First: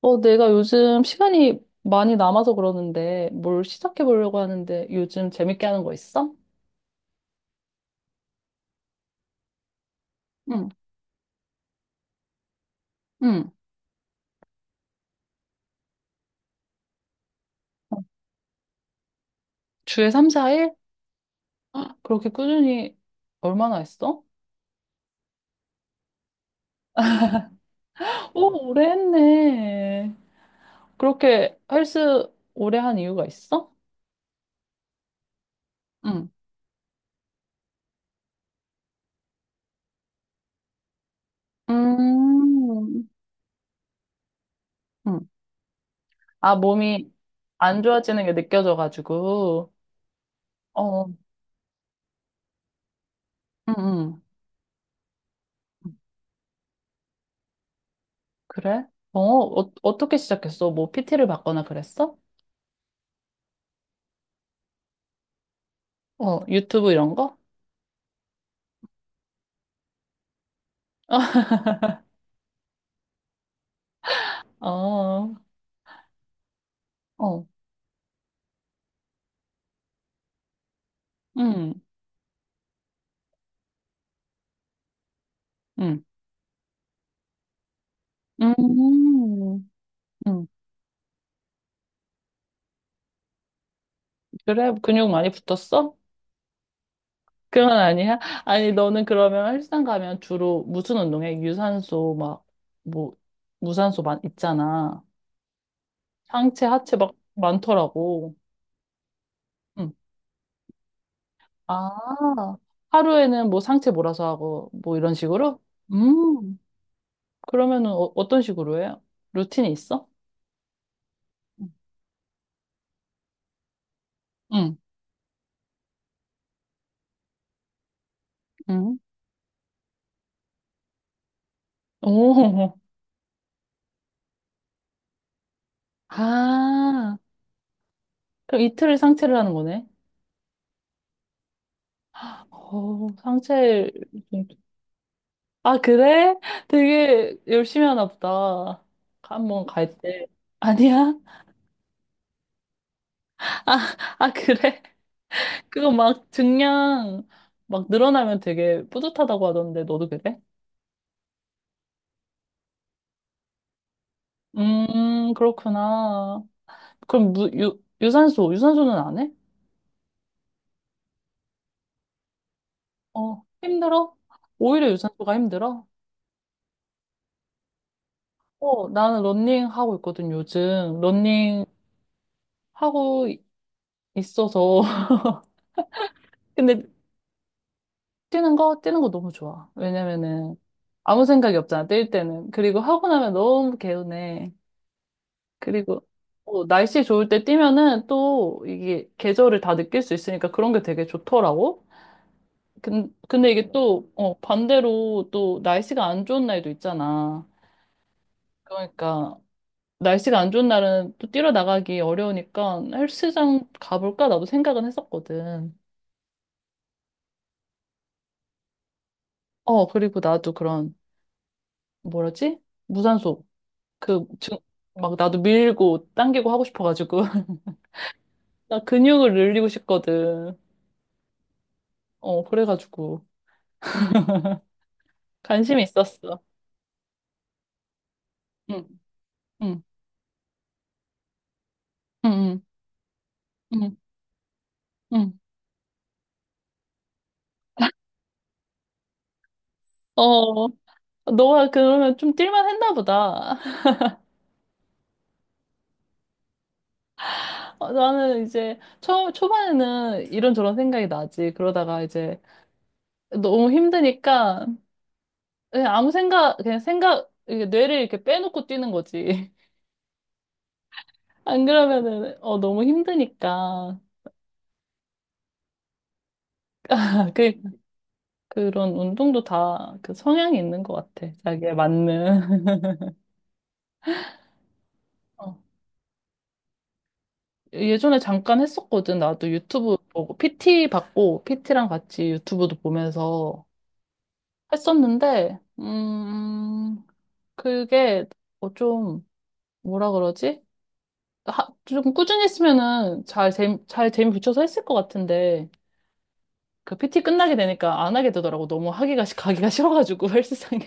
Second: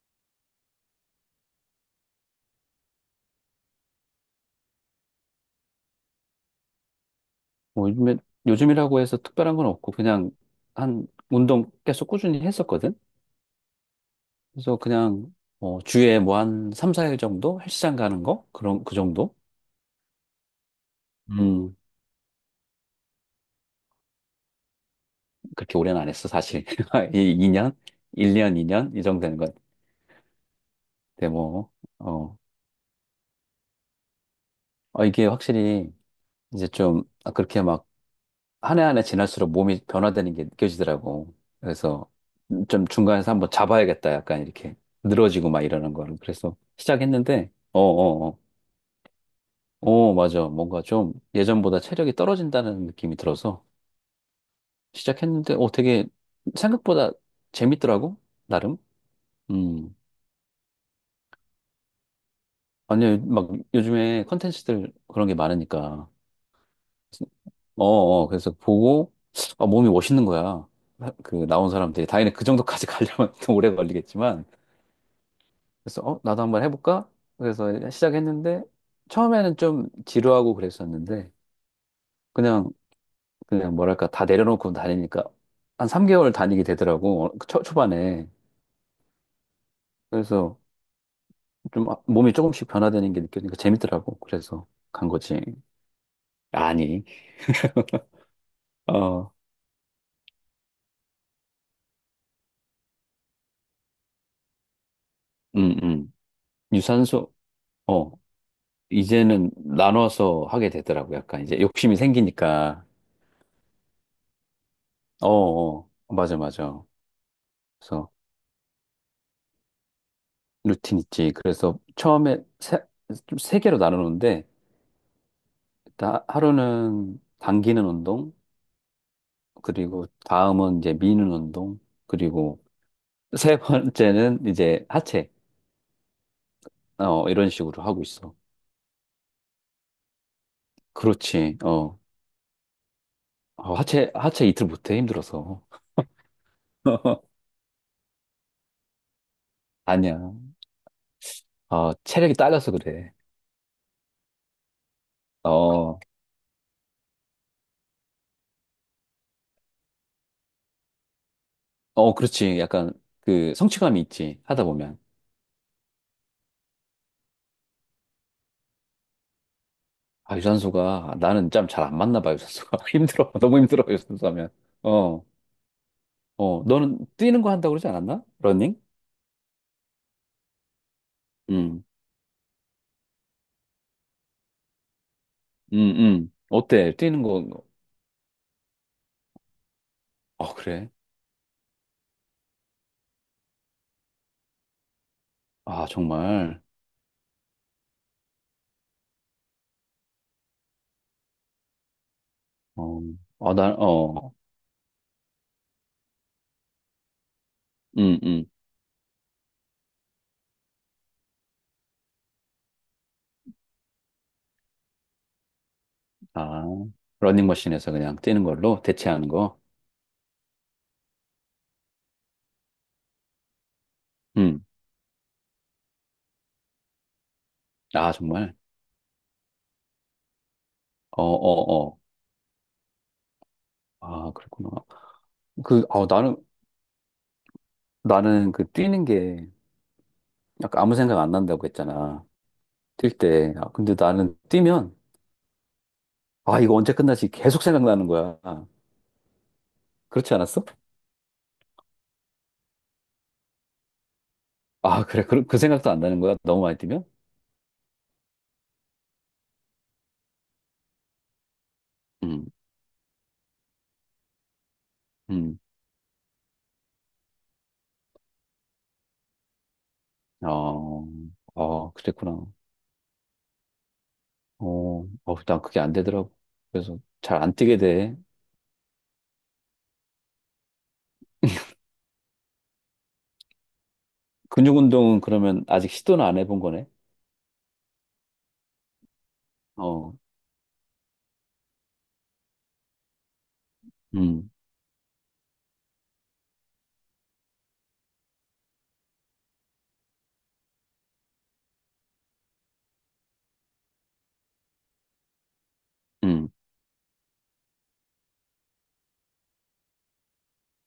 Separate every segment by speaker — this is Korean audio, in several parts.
Speaker 1: 내가 요즘 시간이 많이 남아서 그러는데 뭘 시작해 보려고 하는데 요즘 재밌게 하는 거 있어?
Speaker 2: 뭐 요즘에, 요즘이라고 해서 특별한 건 없고, 그냥
Speaker 1: 응,
Speaker 2: 한 운동 계속 꾸준히 했었거든?
Speaker 1: 응.
Speaker 2: 그래서 그냥, 주에 뭐 한 3, 4일 정도? 헬스장
Speaker 1: 어,
Speaker 2: 가는 거? 그런, 그 정도?
Speaker 1: 주에 3, 4일?
Speaker 2: 음,
Speaker 1: 그렇게 꾸준히 얼마나 했어?
Speaker 2: 그렇게 오래는 안 했어, 사실. 이 2년? 1년,
Speaker 1: 오래
Speaker 2: 2년? 이 년? 이 정도 되는 것
Speaker 1: 했네.
Speaker 2: 같아,
Speaker 1: 그렇게
Speaker 2: 뭐.
Speaker 1: 헬스
Speaker 2: 어,
Speaker 1: 오래 한 이유가 있어?
Speaker 2: 어, 이게 확실히
Speaker 1: 응.
Speaker 2: 이제 좀, 아, 그렇게 막, 한 해 한 해 지날수록 몸이 변화되는 게 느껴지더라고. 그래서 좀
Speaker 1: 음,
Speaker 2: 중간에서 한번 잡아야겠다, 약간 이렇게.
Speaker 1: 응,
Speaker 2: 늘어지고 막 이러는 거를.
Speaker 1: 아,
Speaker 2: 그래서
Speaker 1: 몸이
Speaker 2: 시작했는데,
Speaker 1: 안 좋아지는 게
Speaker 2: 어어어.
Speaker 1: 느껴져가지고.
Speaker 2: 어, 맞아. 뭔가
Speaker 1: 어,
Speaker 2: 좀 예전보다 체력이 떨어진다는 느낌이 들어서
Speaker 1: 응, 응.
Speaker 2: 시작했는데, 되게 생각보다 재밌더라고, 나름.
Speaker 1: 그래?
Speaker 2: 음.
Speaker 1: 어떻게 시작했어? 뭐 PT를 받거나 그랬어?
Speaker 2: 아니, 막 요즘에 컨텐츠들 그런 게 많으니까.
Speaker 1: 어, 유튜브 이런 거?
Speaker 2: 어, 어, 그래서 보고, 아, 몸이 멋있는 거야. 그, 나온 사람들이. 당연히 그 정도까지 가려면 좀 오래 걸리겠지만.
Speaker 1: 어,
Speaker 2: 그래서, 나도 한번 해볼까?
Speaker 1: 어,
Speaker 2: 그래서 시작했는데, 처음에는 좀 지루하고 그랬었는데,
Speaker 1: 음,
Speaker 2: 그냥 그냥 뭐랄까 다 내려놓고 다니니까 한
Speaker 1: 음,
Speaker 2: 3개월 다니게 되더라고. 그 초반에.
Speaker 1: 음, 음.
Speaker 2: 그래서 좀 몸이 조금씩 변화되는 게 느껴지니까 재밌더라고. 그래서
Speaker 1: 그래?
Speaker 2: 간
Speaker 1: 근육 많이
Speaker 2: 거지.
Speaker 1: 붙었어?
Speaker 2: 아니.
Speaker 1: 그건 아니야? 아니, 너는
Speaker 2: 어.
Speaker 1: 그러면 헬스장 가면 주로 무슨 운동해? 유산소, 막, 뭐, 무산소 많, 있잖아.
Speaker 2: 음. 음.
Speaker 1: 상체, 하체 막
Speaker 2: 유산소. 어
Speaker 1: 많더라고.
Speaker 2: 이제는
Speaker 1: 응.
Speaker 2: 나눠서 하게 되더라고. 약간 이제 욕심이
Speaker 1: 아,
Speaker 2: 생기니까.
Speaker 1: 하루에는 뭐 상체 몰아서 하고, 뭐 이런
Speaker 2: 어,
Speaker 1: 식으로?
Speaker 2: 어, 맞아,
Speaker 1: 음,
Speaker 2: 맞아.
Speaker 1: 그러면은
Speaker 2: 그래서
Speaker 1: 어떤 식으로 해요? 루틴이 있어?
Speaker 2: 루틴 있지. 그래서 처음에 세, 좀세 개로 나누는데
Speaker 1: 응,
Speaker 2: 일단 하루는 당기는 운동,
Speaker 1: 응.
Speaker 2: 그리고 다음은 이제 미는 운동, 그리고
Speaker 1: 오,
Speaker 2: 세 번째는 이제 하체,
Speaker 1: 아.
Speaker 2: 이런 식으로 하고 있어.
Speaker 1: 그럼 이틀을 상체를 하는 거네?
Speaker 2: 그렇지, 어.
Speaker 1: 어,
Speaker 2: 어,
Speaker 1: 상체.
Speaker 2: 하체, 하체 이틀 못해, 힘들어서.
Speaker 1: 아, 그래? 되게 열심히 하나 보다. 한번 갈 때.
Speaker 2: 아니야.
Speaker 1: 아니야?
Speaker 2: 어, 체력이 딸려서 그래.
Speaker 1: 아, 아, 그래? 그거
Speaker 2: 어,
Speaker 1: 막 증량 막 늘어나면 되게 뿌듯하다고 하던데, 너도 그래?
Speaker 2: 어, 그렇지. 약간 그 성취감이 있지, 하다 보면.
Speaker 1: 그렇구나. 그럼 유산소, 유산소는 안 해?
Speaker 2: 아, 유산소가, 나는 짬 잘 안 맞나 봐, 유산소가. 힘들어.
Speaker 1: 어,
Speaker 2: 너무 힘들어,
Speaker 1: 힘들어?
Speaker 2: 유산소 하면.
Speaker 1: 오히려
Speaker 2: 어,
Speaker 1: 유산소가 힘들어?
Speaker 2: 어, 너는 뛰는 거 한다고 그러지 않았나? 러닝?
Speaker 1: 나는 러닝 하고 있거든, 요즘. 러닝
Speaker 2: 응,
Speaker 1: 하고 있어서.
Speaker 2: 응, 응.
Speaker 1: 근데
Speaker 2: 어때? 뛰는 거,
Speaker 1: 뛰는 거 너무 좋아.
Speaker 2: 어,
Speaker 1: 왜냐면은
Speaker 2: 그래.
Speaker 1: 아무 생각이 없잖아, 뛸 때는. 그리고 하고 나면 너무 개운해.
Speaker 2: 아,
Speaker 1: 그리고
Speaker 2: 정말.
Speaker 1: 날씨 좋을 때 뛰면은 또 이게 계절을 다 느낄 수 있으니까 그런 게 되게 좋더라고.
Speaker 2: 어,
Speaker 1: 근데
Speaker 2: 아,
Speaker 1: 이게
Speaker 2: 난,
Speaker 1: 또
Speaker 2: 어,
Speaker 1: 반대로 또 날씨가 안 좋은 날도 있잖아.
Speaker 2: 음, 음.
Speaker 1: 그러니까 날씨가 안 좋은 날은 또 뛰러 나가기 어려우니까 헬스장 가볼까? 나도 생각은 했었거든.
Speaker 2: 아, 러닝머신에서 그냥 뛰는 걸로 대체하는 거.
Speaker 1: 그리고 나도 그런 뭐라지? 무산소 그, 중,
Speaker 2: 음,
Speaker 1: 막 나도 밀고 당기고 하고 싶어가지고.
Speaker 2: 아, 정말.
Speaker 1: 나 근육을 늘리고 싶거든.
Speaker 2: 어, 어, 어.
Speaker 1: 어, 그래가지고.
Speaker 2: 아, 그렇구나.
Speaker 1: 관심이
Speaker 2: 그, 어, 나는,
Speaker 1: 있었어.
Speaker 2: 나는 그
Speaker 1: 응,
Speaker 2: 뛰는 게
Speaker 1: 응,
Speaker 2: 약간 아무 생각 안 난다고 했잖아.
Speaker 1: 응, 응,
Speaker 2: 뛸 때. 아, 근데
Speaker 1: 응.
Speaker 2: 나는 뛰면,
Speaker 1: 응.
Speaker 2: 아, 이거 언제 끝나지? 계속 생각나는 거야. 그렇지 않았어?
Speaker 1: 어, 너가 그러면 좀 뛸만 했나 보다.
Speaker 2: 아, 그래. 그 생각도 안 나는 거야. 너무 많이 뛰면?
Speaker 1: 나는 이제 초반에는 이런저런 생각이 나지. 그러다가 이제
Speaker 2: 음,
Speaker 1: 너무 힘드니까
Speaker 2: 음.
Speaker 1: 그냥 아무 생각, 그냥 생각, 이게 뇌를 이렇게 빼놓고 뛰는 거지.
Speaker 2: 어,
Speaker 1: 안
Speaker 2: 어,
Speaker 1: 그러면은,
Speaker 2: 그랬구나.
Speaker 1: 너무 힘드니까.
Speaker 2: 어, 어, 난 그게 안 되더라고. 그래서 잘 안 뛰게 돼.
Speaker 1: 그런 운동도 다 그 성향이 있는 것 같아. 자기에 맞는.
Speaker 2: 근육 운동은
Speaker 1: 어.
Speaker 2: 그러면 아직 시도는 안 해본 거네.
Speaker 1: 예전에 잠깐 했었거든. 나도 유튜브
Speaker 2: 어,
Speaker 1: 보고, PT 받고, PT랑 같이 유튜브도 보면서
Speaker 2: 음,
Speaker 1: 했었는데, 그게 좀, 뭐라 그러지? 좀 꾸준히 했으면은 잘 재미 붙여서 했을 것 같은데,
Speaker 2: 음.
Speaker 1: 그 PT 끝나게 되니까 안 하게 되더라고. 너무 하기가, 가기가 싫어가지고, 헬스장에.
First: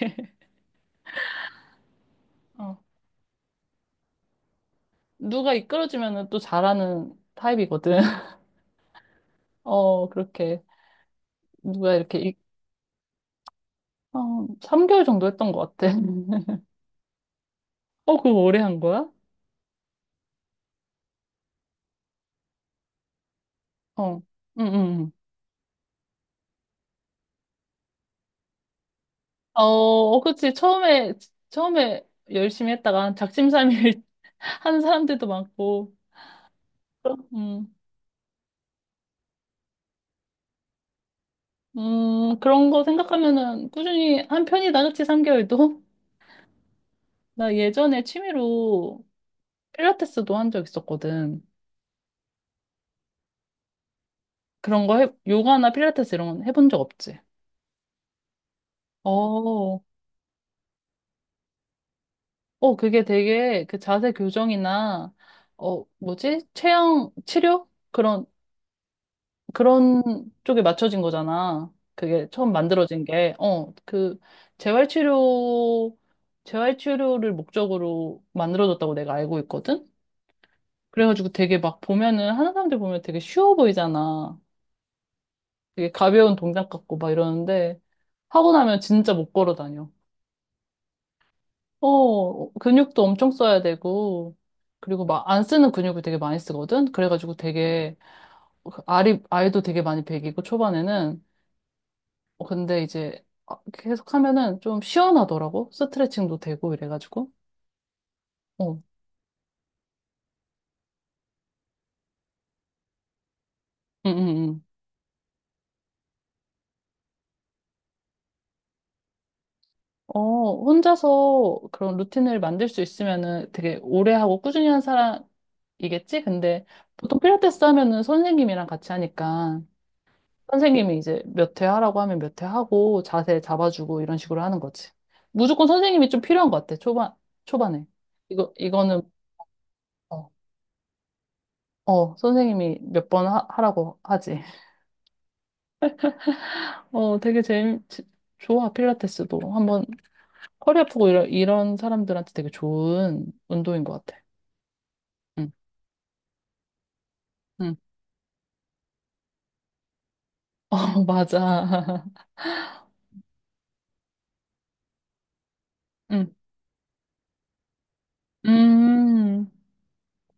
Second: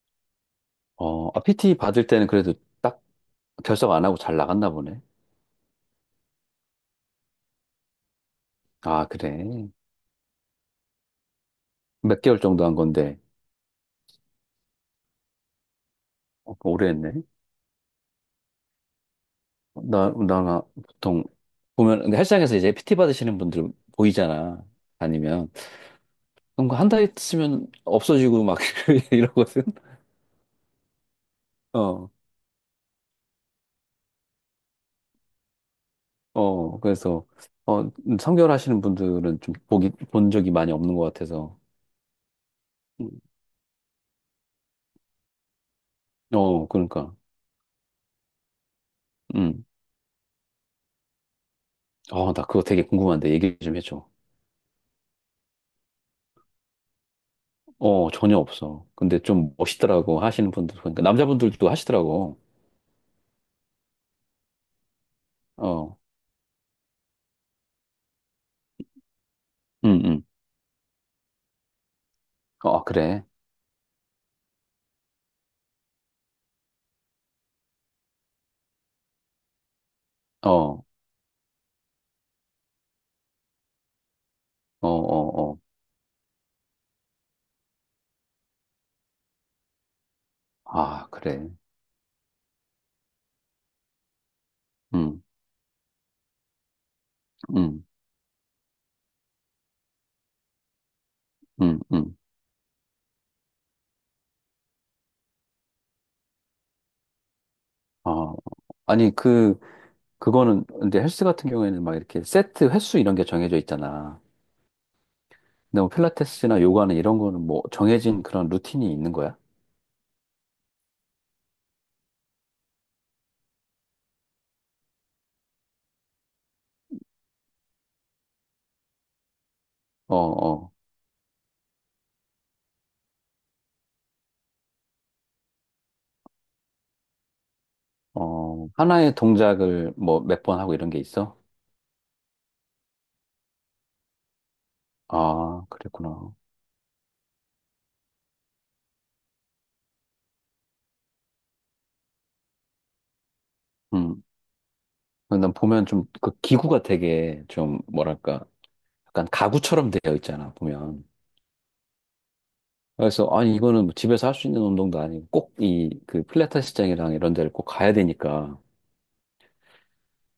Speaker 2: 어, 아, PT 받을 때는 그래도
Speaker 1: 어.
Speaker 2: 딱 결석 안 하고 잘 나갔나 보네.
Speaker 1: 누가 이끌어주면은 또 잘하는 타입이거든.
Speaker 2: 아, 그래.
Speaker 1: 그렇게 누가 이렇게
Speaker 2: 몇 개월 정도 한 건데,
Speaker 1: 3개월 정도 했던 것 같아.
Speaker 2: 어, 오래 했네.
Speaker 1: 어, 그거 오래 한 거야?
Speaker 2: 나 보통 보면, 근데 헬스장에서 이제 PT 받으시는 분들
Speaker 1: 어,
Speaker 2: 보이잖아.
Speaker 1: 응, 응. 응.
Speaker 2: 아니면, 그럼 한 달 있으면 없어지고 막
Speaker 1: 어,
Speaker 2: 이러거든.
Speaker 1: 어, 그치. 처음에
Speaker 2: 어,
Speaker 1: 열심히 했다가 작심삼일 한 사람들도 많고.
Speaker 2: 어, 그래서,
Speaker 1: 그럼, 음,
Speaker 2: 3개월 하시는 분들은 좀 본 적이 많이 없는 것 같아서.
Speaker 1: 그런 거
Speaker 2: 음,
Speaker 1: 생각하면은 꾸준히 한 편이다, 그치? 3개월도?
Speaker 2: 어, 그러니까.
Speaker 1: 나 예전에 취미로
Speaker 2: 음.
Speaker 1: 필라테스도 한 적 있었거든.
Speaker 2: 어, 나 그거 되게 궁금한데 얘기 좀 해줘.
Speaker 1: 그런 거 해, 요가나 필라테스 이런 건 해본 적 없지?
Speaker 2: 어, 전혀 없어. 근데 좀
Speaker 1: 어,
Speaker 2: 멋있더라고, 하시는 분들. 그러니까 남자분들도 하시더라고.
Speaker 1: 그게 되게 그 자세 교정이나,
Speaker 2: 어,
Speaker 1: 뭐지? 체형 치료? 그런
Speaker 2: 응, 응.
Speaker 1: 쪽에 맞춰진 거잖아. 그게 처음
Speaker 2: 어,
Speaker 1: 만들어진
Speaker 2: 그래.
Speaker 1: 게. 재활치료, 재활치료를 목적으로 만들어졌다고 내가 알고 있거든?
Speaker 2: 어, 어,
Speaker 1: 그래가지고 되게 막 보면은, 하는 사람들 보면 되게 쉬워 보이잖아.
Speaker 2: 어, 어.
Speaker 1: 되게 가벼운 동작 같고 막 이러는데, 하고 나면 진짜 못 걸어 다녀.
Speaker 2: 아, 그래.
Speaker 1: 근육도 엄청 써야 되고, 그리고
Speaker 2: 응,
Speaker 1: 막 안 쓰는 근육을 되게 많이 쓰거든? 그래가지고
Speaker 2: 응,
Speaker 1: 되게, 알도 되게 많이 배기고, 초반에는.
Speaker 2: 응, 응.
Speaker 1: 근데 이제 계속 하면은 좀 시원하더라고? 스트레칭도 되고, 이래가지고.
Speaker 2: 아,
Speaker 1: 어, 응,
Speaker 2: 아니, 근데 헬스 같은 경우에는 막 이렇게 세트 횟수 이런 게 정해져
Speaker 1: 응,
Speaker 2: 있잖아.
Speaker 1: 응.
Speaker 2: 근데 뭐 필라테스나 요가는 이런 거는 뭐 정해진 그런 루틴이 있는 거야?
Speaker 1: 혼자서 그런 루틴을 만들 수 있으면은 되게 오래 하고 꾸준히 한 사람이겠지? 근데 보통 필라테스 하면은 선생님이랑 같이 하니까.
Speaker 2: 어, 어,
Speaker 1: 선생님이 이제 몇 회 하라고 하면 몇 회 하고 자세 잡아주고 이런 식으로 하는 거지. 무조건 선생님이 좀 필요한 것 같아. 초반에. 이거
Speaker 2: 어,
Speaker 1: 이거는
Speaker 2: 하나의 동작을 뭐
Speaker 1: 어,
Speaker 2: 몇 번 하고 이런 게 있어?
Speaker 1: 선생님이 몇 번 하라고 하지.
Speaker 2: 아, 그랬구나.
Speaker 1: 되게 재밌, 좋아. 필라테스도 한번. 허리 아프고 이런 사람들한테 되게 좋은 운동인 것 같아.
Speaker 2: 음.
Speaker 1: 응,
Speaker 2: 난 보면 좀 그 기구가 되게
Speaker 1: 응,
Speaker 2: 좀 뭐랄까 약간 가구처럼 되어 있잖아,
Speaker 1: 어,
Speaker 2: 보면.
Speaker 1: 맞아.
Speaker 2: 그래서 아니 이거는 뭐 집에서 할 수 있는 운동도 아니고 꼭 이 그 필라테스장이랑 이런 데를 꼭 가야
Speaker 1: 응,
Speaker 2: 되니까.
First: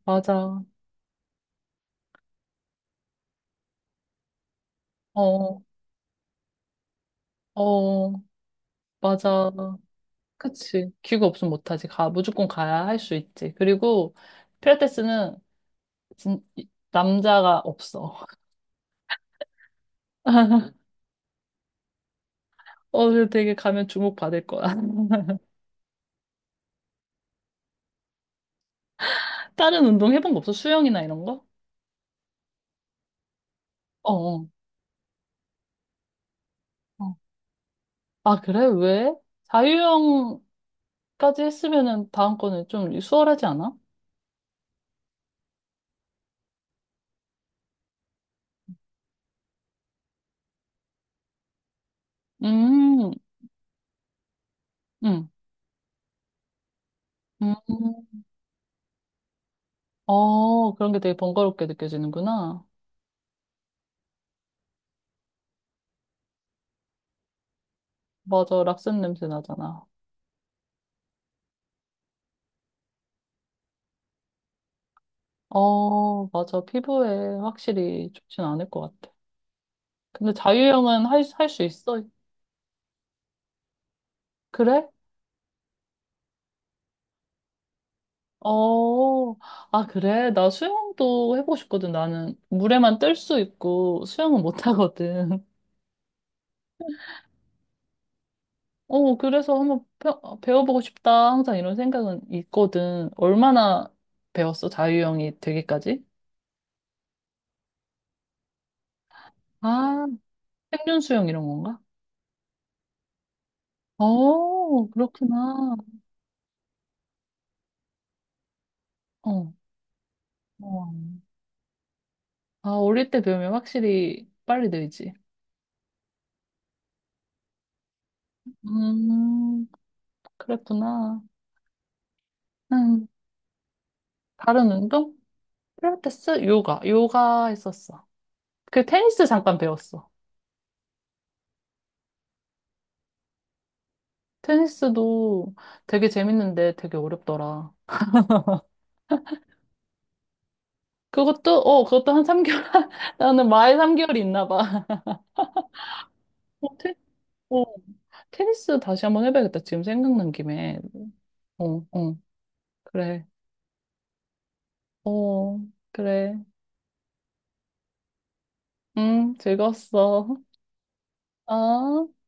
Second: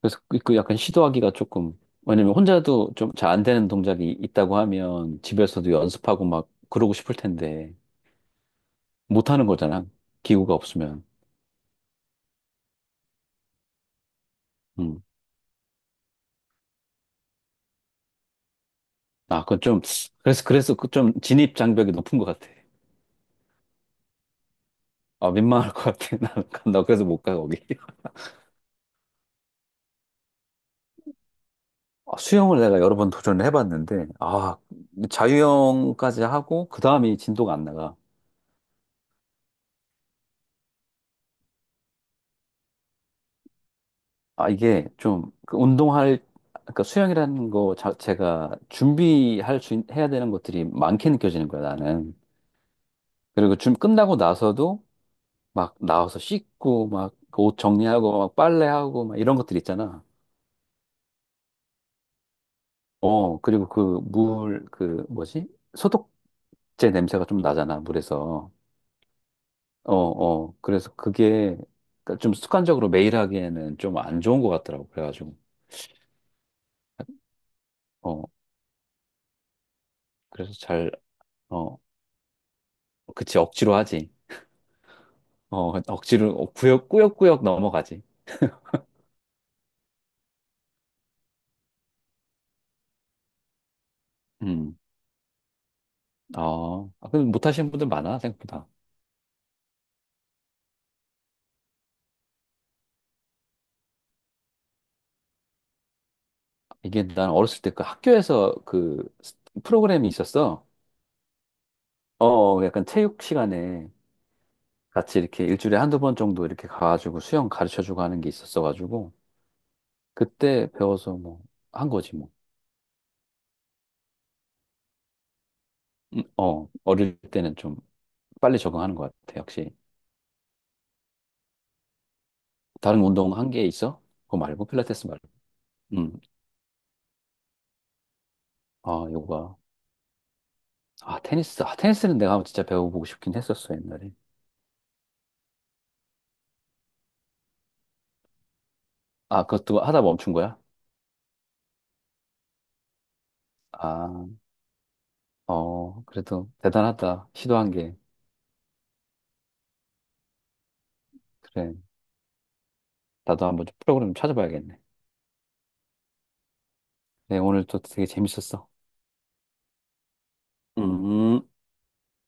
Speaker 2: 그래서 그그
Speaker 1: 맞아.
Speaker 2: 약간 시도하기가 조금, 왜냐면 혼자도 좀 잘 안 되는 동작이 있다고 하면
Speaker 1: 어,
Speaker 2: 집에서도 연습하고 막 그러고 싶을 텐데
Speaker 1: 어,
Speaker 2: 못하는
Speaker 1: 맞아.
Speaker 2: 거잖아. 기구가
Speaker 1: 그치.
Speaker 2: 없으면.
Speaker 1: 기구 없으면 못하지. 무조건 가야 할 수 있지. 그리고
Speaker 2: 음.
Speaker 1: 필라테스는 진, 남자가 없어.
Speaker 2: 아, 그건 좀, 그래서 그 좀 진입 장벽이 높은 것 같아.
Speaker 1: 어, 그래서 되게 가면 주목받을 거야.
Speaker 2: 아, 민망할 것 같아. 나는 간다. 그래서 못 가, 거기.
Speaker 1: 다른 운동 해본 거 없어? 수영이나 이런 거?
Speaker 2: 아, 수영을 내가 여러 번 도전을 해봤는데,
Speaker 1: 어, 어.
Speaker 2: 아, 자유형까지 하고, 그
Speaker 1: 어.
Speaker 2: 다음이 진도가 안 나가.
Speaker 1: 아, 그래? 왜? 자유형까지 했으면은 다음 거는 좀 수월하지 않아?
Speaker 2: 아, 이게 그러니까 수영이라는 거 자체가 해야 되는 것들이 많게 느껴지는 거야, 나는.
Speaker 1: 음,
Speaker 2: 그리고 좀 끝나고 나서도
Speaker 1: 음,
Speaker 2: 막 나와서 씻고, 막 옷
Speaker 1: 음.
Speaker 2: 정리하고, 막 빨래하고, 막 이런 것들 있잖아.
Speaker 1: 그런 게 되게 번거롭게 느껴지는구나.
Speaker 2: 어, 그리고 그 물, 그 뭐지? 소독제 냄새가 좀 나잖아, 물에서.
Speaker 1: 맞아, 락슨 냄새 나잖아.
Speaker 2: 어, 어. 그래서 그게 그러니까 좀 습관적으로 매일 하기에는 좀 안 좋은 것 같더라고. 그래가지고.
Speaker 1: 어, 맞아. 피부에 확실히
Speaker 2: 어,
Speaker 1: 좋진 않을 것 같아. 근데
Speaker 2: 그래서 잘,
Speaker 1: 자유형은 할 수
Speaker 2: 어,
Speaker 1: 있어.
Speaker 2: 그치, 억지로 하지.
Speaker 1: 그래?
Speaker 2: 어, 그러니까 억지로, 꾸역꾸역 넘어가지.
Speaker 1: 어, 아, 그래. 나 수영도 해보고 싶거든. 나는 물에만 뜰 수 있고 수영은 못
Speaker 2: 음.
Speaker 1: 하거든.
Speaker 2: 어, 아, 근데 못하시는 분들 많아, 생각보다.
Speaker 1: 그래서 한번 배워보고 싶다. 항상 이런 생각은 있거든. 얼마나 배웠어? 자유형이 되기까지?
Speaker 2: 이게 난 어렸을 때 그 학교에서 그
Speaker 1: 아,
Speaker 2: 프로그램이 있었어.
Speaker 1: 생존 수영 이런 건가?
Speaker 2: 어, 어, 약간 체육 시간에
Speaker 1: 어,
Speaker 2: 같이 이렇게
Speaker 1: 그렇구나.
Speaker 2: 일주일에 한두 번 정도 이렇게 가가지고 수영 가르쳐 주고 하는 게 있었어가지고
Speaker 1: 어,
Speaker 2: 그때
Speaker 1: 어.
Speaker 2: 배워서 뭐 한 거지 뭐.
Speaker 1: 아, 어릴 때 배우면 확실히 빨리 늘지.
Speaker 2: 어, 어릴 때는 좀 빨리 적응하는 것 같아.
Speaker 1: 음,
Speaker 2: 역시.
Speaker 1: 그랬구나.
Speaker 2: 다른
Speaker 1: 음,
Speaker 2: 운동 한 게 있어? 그거 말고
Speaker 1: 다른
Speaker 2: 필라테스
Speaker 1: 운동?
Speaker 2: 말고. 음.
Speaker 1: 필라테스? 요가. 요가 했었어. 그
Speaker 2: 아,
Speaker 1: 테니스
Speaker 2: 요가.
Speaker 1: 잠깐 배웠어.
Speaker 2: 아, 테니스. 아, 테니스는 내가 한번 진짜 배워보고 싶긴 했었어, 옛날에.
Speaker 1: 테니스도 되게 재밌는데 되게 어렵더라.
Speaker 2: 아, 그것도 하다 멈춘 거야?
Speaker 1: 그것도 한 3개월, 나는 마에
Speaker 2: 아,
Speaker 1: 3개월이 있나 봐.
Speaker 2: 어, 그래도
Speaker 1: 어, 테,
Speaker 2: 대단하다.
Speaker 1: 어,
Speaker 2: 시도한 게.
Speaker 1: 테니스 다시 한번 해봐야겠다. 지금 생각난 김에. 어,
Speaker 2: 그래.
Speaker 1: 어, 그래.
Speaker 2: 나도 한번 좀 프로그램 찾아봐야겠네.
Speaker 1: 어, 그래.
Speaker 2: 네, 오늘 또 되게 재밌었어.
Speaker 1: 응, 즐거웠어.
Speaker 2: 음.
Speaker 1: 어.